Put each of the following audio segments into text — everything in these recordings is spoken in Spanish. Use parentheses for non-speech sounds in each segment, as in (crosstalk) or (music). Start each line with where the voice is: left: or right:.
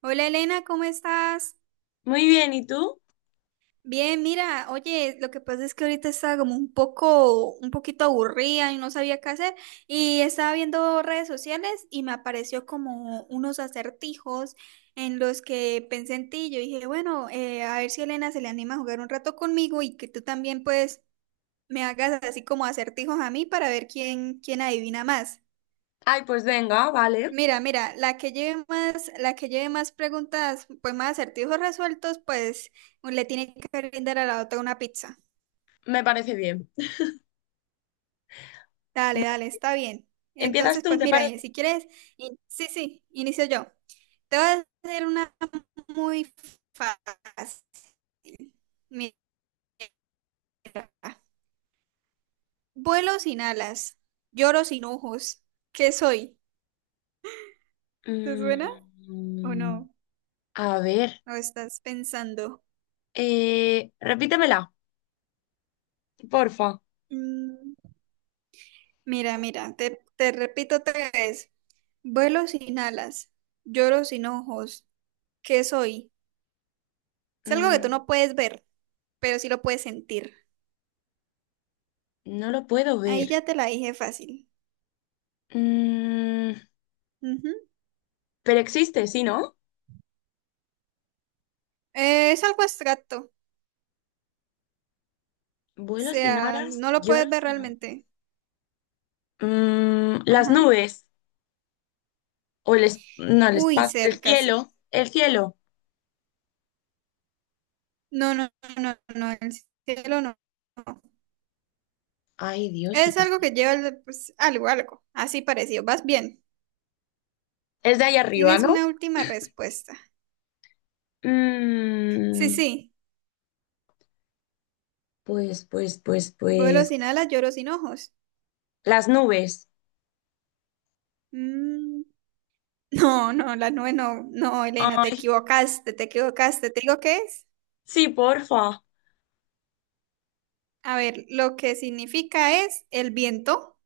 right: Hola Elena, ¿cómo estás?
left: Muy bien, ¿y tú?
right: Bien, mira, oye, lo que pasa es que ahorita estaba como un poco, un poquito aburrida y no sabía qué hacer, y estaba viendo redes sociales y me apareció como unos acertijos en los que pensé en ti. Yo dije, bueno, a ver si Elena se le anima a jugar un rato conmigo y que tú también pues me hagas así como acertijos a mí para ver quién, quién adivina más.
left: Ay, pues venga, vale.
right: Mira, mira, la que lleve más, la que lleve más preguntas, pues más acertijos resueltos, pues le tiene que brindar a la otra una pizza.
left: Me parece bien.
right: Dale,
left: Bueno,
right: dale, está bien.
left: ¿empiezas
right: Entonces,
left: tú,
right: pues
left: te
right: mira, y
left: parece?
right: si quieres, sí, sí, inicio yo. Te voy a hacer una muy fácil. Mira, vuelo sin alas, lloro sin ojos. ¿Qué soy? ¿Te suena o
left: Mm,
right: no?
left: a ver,
right: ¿O estás pensando?
left: repítemela, porfa.
right: Mm, Mira, mira, te repito otra vez. Vuelo sin alas, lloro sin ojos. ¿Qué soy? Es algo que tú
left: Mm,
right: no puedes ver, pero sí lo puedes sentir.
left: no lo puedo
right: Ahí
left: ver.
right: ya te la dije fácil.
left: Mm,
right: Ujú.
left: pero existe, ¿sí, no?
right: Es algo abstracto. O
left: Vuelo sin
right: sea,
left: alas,
right: no lo puedes
left: lloro
right: ver
left: sin no.
right: realmente.
left: Las
right: Ajá.
left: nubes. O el, no, el
right: Uy,
left: espacio, el
right: cerca.
left: cielo, el cielo.
right: No, no, no, no, el cielo no. No.
left: Ay, Dios, sí
right: Es
left: que
right: algo
left: sí.
right: que pues, algo, algo. Así parecido. Vas bien.
left: Es de ahí arriba,
right: Tienes
left: ¿no?
right: una última respuesta. Sí,
left: Mm,
right: sí.
left: pues, pues, pues,
right: Vuelo
left: pues.
right: sin alas, lloro sin ojos.
left: Las nubes.
right: Mm, No, no, la nube no, no, Elena, te
left: Ay,
right: equivocaste, te equivocaste. ¿Te digo qué es?
left: sí, porfa.
right: A ver, lo que significa es el viento.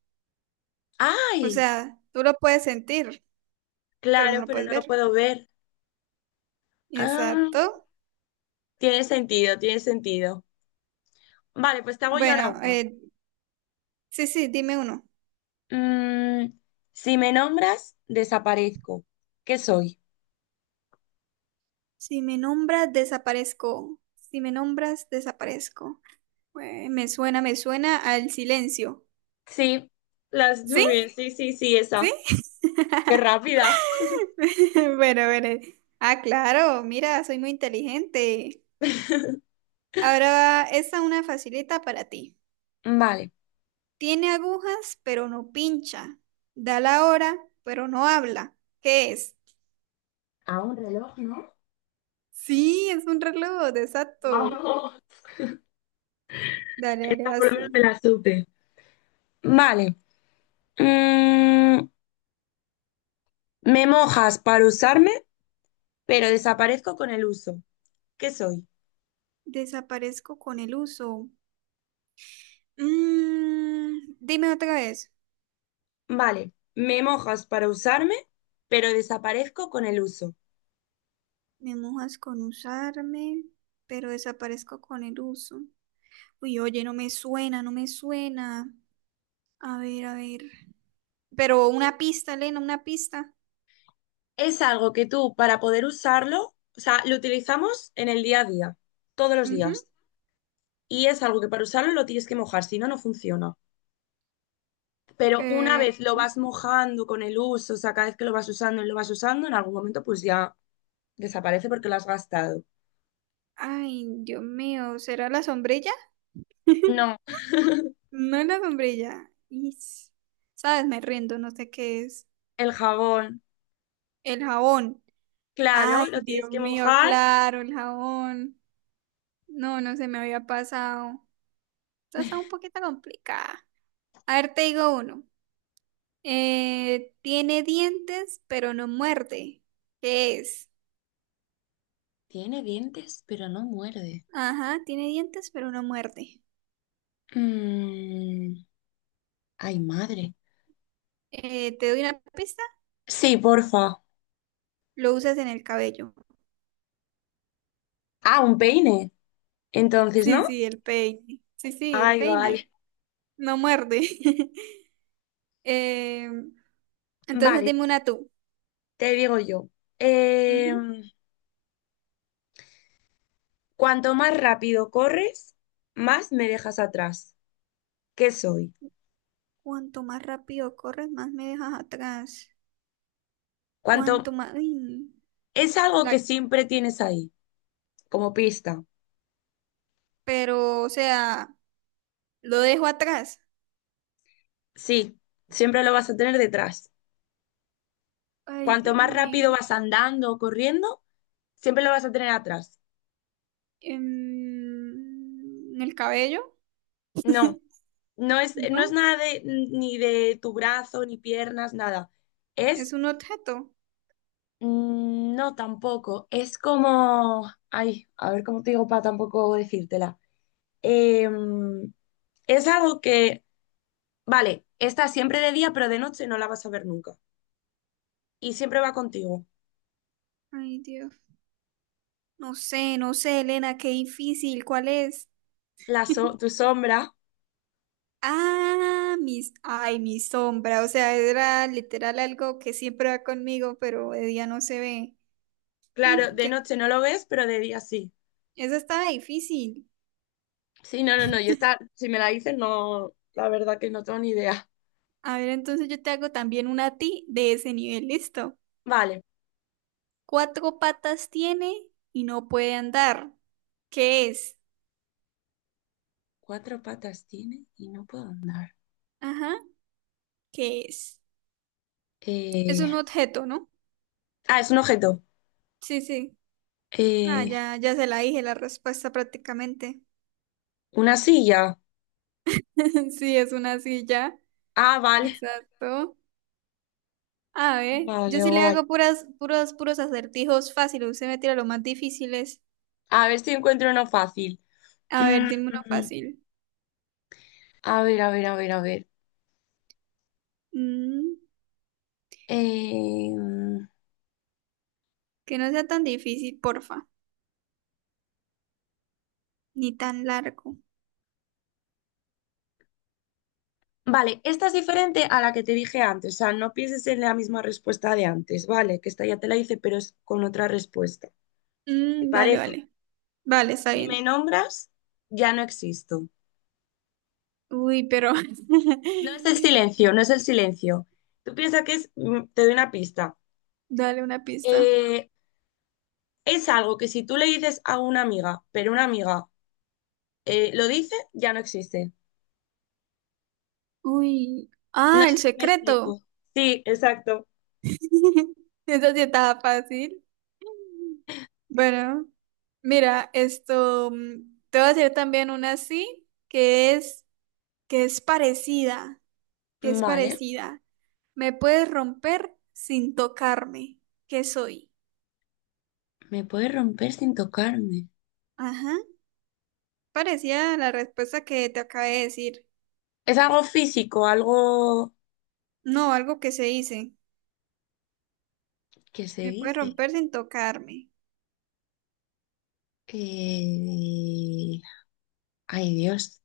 right: O
left: Ay,
right: sea, tú lo puedes sentir, pero no
left: claro,
right: lo
left: pero
right: puedes
left: no lo
right: ver.
left: puedo ver. Ah,
right: Exacto.
left: tiene sentido, tiene sentido. Vale, pues te hago yo ahora
right: Bueno,
left: una.
right: sí, sí, dime uno.
left: Mm, si me nombras, desaparezco. ¿Qué soy?
right: Si me nombras, desaparezco. Si me nombras, desaparezco. Me suena al silencio.
left: Sí, las
right: ¿Sí?
left: nubes. Sí, sí, sí,
right: ¿Sí?
left: esa. Qué
right: (laughs)
left: rápida.
right: Bueno, bueno. Ah, claro, mira, soy muy inteligente. Ahora va, esta es una facilita para ti.
left: Vale.
right: Tiene agujas, pero no pincha. Da la hora, pero no habla. ¿Qué es?
left: ¿A un reloj, no?
right: Sí, es un reloj,
left: (laughs)
right: exacto.
left: Vamos.
right: Dale, dale,
left: Esta por lo
right: vas
left: menos
right: tú.
left: me la supe. Vale. Mm, Me mojas para usarme, pero desaparezco con el uso. ¿Qué soy?
right: Desaparezco con el uso. Dime otra vez.
left: Vale, me mojas para usarme, pero desaparezco con el uso.
right: Me mojas con usarme, pero desaparezco con el uso. Uy, oye, no me suena, no me suena. A ver, a ver. Pero una pista, Elena, una pista.
left: Es algo que tú, para poder usarlo, o sea, lo utilizamos en el día a día, todos los
right: Ujú.
left: días. Y es algo que para usarlo lo tienes que mojar, si no, no funciona. Pero una
right: Eh,
left: vez lo vas mojando con el uso, o sea, cada vez que lo vas usando y lo vas usando, en algún momento pues ya desaparece porque lo has gastado.
right: Ay, Dios mío, ¿será la sombrilla? (laughs)
left: No,
right: No es la sombrilla. Is. ¿Sabes? Me rindo, no sé qué es.
left: el jabón,
right: El jabón.
left: claro,
right: Ay,
left: lo tienes
right: Dios
left: que
right: mío,
left: mojar.
right: claro, el jabón. No, no se me había pasado. Esta Está un poquito complicada. A ver, te digo uno. Tiene dientes, pero no muerde. ¿Qué es?
left: Tiene dientes, pero no muerde.
right: Ajá, tiene dientes, pero no muerde.
left: Mm, ay, madre.
right: Te doy una pista.
left: Sí, porfa.
right: Lo usas en el cabello.
left: Ah, un peine. Entonces,
right: Sí,
left: ¿no?
right: sí, el peine. Sí, sí, el
left: Ay, vale.
right: peine. No muerde. (laughs) Eh, entonces
left: Vale,
right: dime una tú.
left: te digo yo.
right: Ujú.
left: Em, cuanto más rápido corres, más me dejas atrás. ¿Qué soy?
right: Cuanto más rápido corres, más me dejas atrás.
left: Cuanto
right: Cuanto más... Uy,
left: es algo
right: la...
left: que siempre tienes ahí, como pista.
right: Pero, o sea, lo dejo atrás.
left: Sí, siempre lo vas a tener detrás.
right: Ay,
left: Cuanto
right: Dios
left: más
right: mío.
left: rápido vas andando o corriendo, siempre lo vas a tener atrás.
right: ¿El cabello?
left: No,
right: (laughs)
left: no es
right: ¿No?
left: nada de, ni de tu brazo, ni piernas, nada.
right: ¿Es
left: Es
right: un objeto?
left: No, tampoco. Es como, ay, a ver cómo te digo para tampoco decírtela. Em, es algo que, vale, está siempre de día, pero de noche no la vas a ver nunca. Y siempre va contigo.
right: Ay, Dios. No sé, no sé, Elena, qué difícil. ¿Cuál es?
left: La tu sombra,
right: Ah, mis, ay, mi sombra, o sea, era literal algo que siempre va conmigo, pero de día no se ve.
left: claro,
right: Mm,
left: de
right: que-
left: noche no lo ves, pero de día sí.
right: esa estaba difícil.
left: Sí, no, no, no. Yo esta, si me la dices, no, la verdad que no tengo ni idea.
right: A ver, entonces yo te hago también una a ti de ese nivel, listo.
left: Vale.
right: Cuatro patas tiene y no puede andar. ¿Qué es?
left: Cuatro patas tiene y no puedo andar.
right: Ajá, ¿qué es? Es
left: Eh,
right: un objeto, ¿no?
left: Ah, es un objeto.
right: Sí, sí. Ah,
left: Eh,
right: ya, ya se la dije la respuesta prácticamente.
left: una silla.
right: (laughs) Sí, es una silla.
left: Ah, vale.
right: Exacto. A ver, yo
left: Vale,
right: sí le
left: guay.
right: hago puras, puros acertijos fáciles. Usted me tira los más difíciles.
left: A ver si encuentro uno fácil.
right: A ver,
left: Mm,
right: dime uno fácil.
left: a ver, a ver, a ver, a ver.
right: Mm,
left: Eh,
right: que no sea tan difícil, porfa. Ni tan largo.
left: vale, esta es diferente a la que te dije antes. O sea, no pienses en la misma respuesta de antes, ¿vale? Que esta ya te la hice, pero es con otra respuesta. ¿Te
right: Mm, vale,
left: parece?
right: vale. Vale, está
left: Si me
right: bien.
left: nombras, ya no existo.
right: Uy, pero.
left: No es el
right: (laughs)
left: silencio, no es el silencio. Tú piensas que es, te doy una pista.
right: Dale una pista.
left: Eh, es algo que si tú le dices a una amiga, pero una amiga lo dice, ya no existe.
right: Uy.
left: No
right: Ah,
left: sé
right: el
left: si me
right: secreto.
left: explico. Sí, exacto.
right: (laughs) Eso sí estaba fácil. Bueno, mira, Te voy a hacer también una así, que es parecida. que es
left: Vale,
right: parecida. Me puedes romper sin tocarme. ¿Qué soy?
left: me puede romper sin tocarme.
right: Ajá. Parecía la respuesta que te acabé de decir.
left: Es algo físico, algo
right: No, algo que se dice.
left: que se
right: Me puedes
left: dice.
right: romper sin tocarme.
left: Eh, Ay, Dios.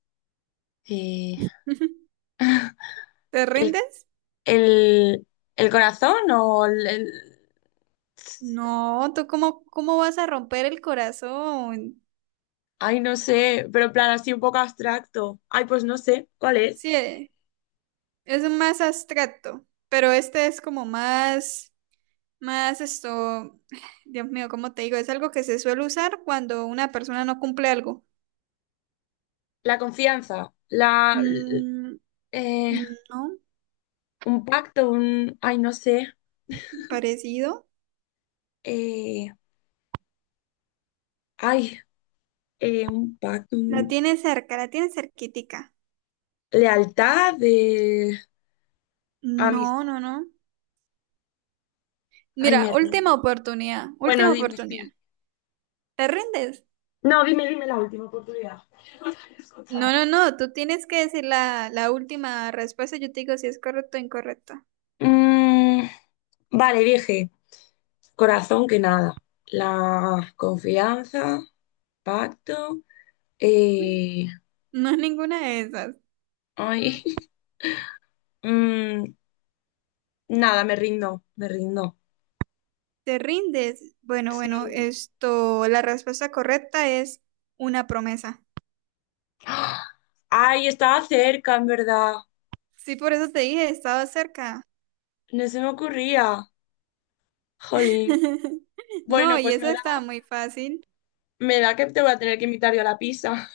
left: Eh,
right: (laughs)
left: (laughs)
right: ¿Te
left: ¿El,
right: rindes?
left: el- el corazón o el...
right: No, ¿tú cómo, cómo vas a romper el corazón?
left: Ay, no sé, pero en plan así un poco abstracto. Ay, pues no sé, ¿cuál es?
right: Sí, es más abstracto, pero este es como más, más esto, (sighs) Dios mío, ¿cómo te digo? Es algo que se suele usar cuando una persona no cumple algo.
left: La confianza, la...
right: Mm,
left: eh,
right: no,
left: un pacto, un... Ay, no sé.
right: parecido.
left: Eh, Ay, un pacto,
right: La
left: un
right: tiene cerca, la tiene cerquitica.
left: lealtad, de amistad.
right: No, no, no.
left: Ay,
right: Mira,
left: me rindo.
right: última oportunidad,
left: Bueno,
right: última
left: dime,
right: oportunidad.
left: sí.
right: ¿Te rindes?
left: No, dime, dime la última oportunidad. (laughs) No te he
right: No,
left: escuchado.
right: no, no, tú tienes que decir la última respuesta, yo te digo si es correcto o incorrecto.
left: Mm, vale, dije, corazón que nada. La confianza, pacto. eh,
right: No es ninguna de esas.
left: ay, (laughs) mm, nada, me rindo, me rindo.
right: ¿Te rindes? Bueno, bueno,
left: Sí.
right: esto, la respuesta correcta es una promesa.
left: (gasps) ¡Ah! Ay, estaba cerca, en verdad.
right: Sí, por eso te dije, estaba cerca.
left: No se me ocurría. Jolín.
right: (laughs) No,
left: Bueno,
right: y
left: pues
right: esa estaba muy fácil.
left: me da que te voy a tener que invitar yo a la pizza.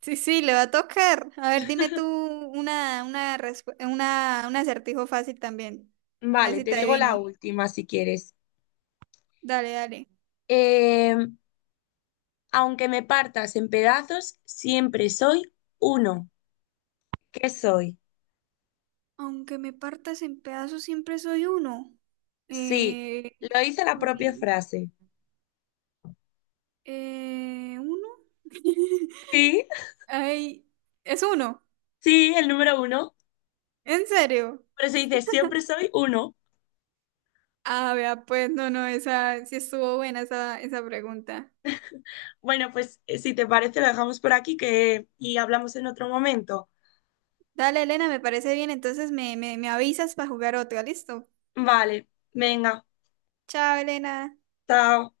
right: Sí, sí, le va a tocar. A ver, dime tú una, un acertijo fácil también. A ver
left: Vale,
right: si
left: te
right: te
left: digo la
right: adivino.
left: última si quieres.
right: Dale, dale.
left: Eh, aunque me partas en pedazos, siempre soy uno. ¿Qué soy?
right: Aunque me partas en pedazos, siempre soy uno.
left: Sí,
right: Eh,
left: lo hice la propia
right: uy,
left: frase.
right: ¿Uno? (laughs)
left: Sí,
right: Ay, es uno.
left: sí, el número uno.
right: ¿En serio?
left: Pero se dice siempre soy uno.
right: Ah, vea, pues no, no, esa sí estuvo buena esa, esa pregunta.
left: Bueno, pues si te parece, lo dejamos por aquí que... y hablamos en otro momento.
right: Dale, Elena, me parece bien. Entonces me avisas para jugar otro. ¿Listo?
left: Vale, venga,
right: Chao, Elena.
left: chao.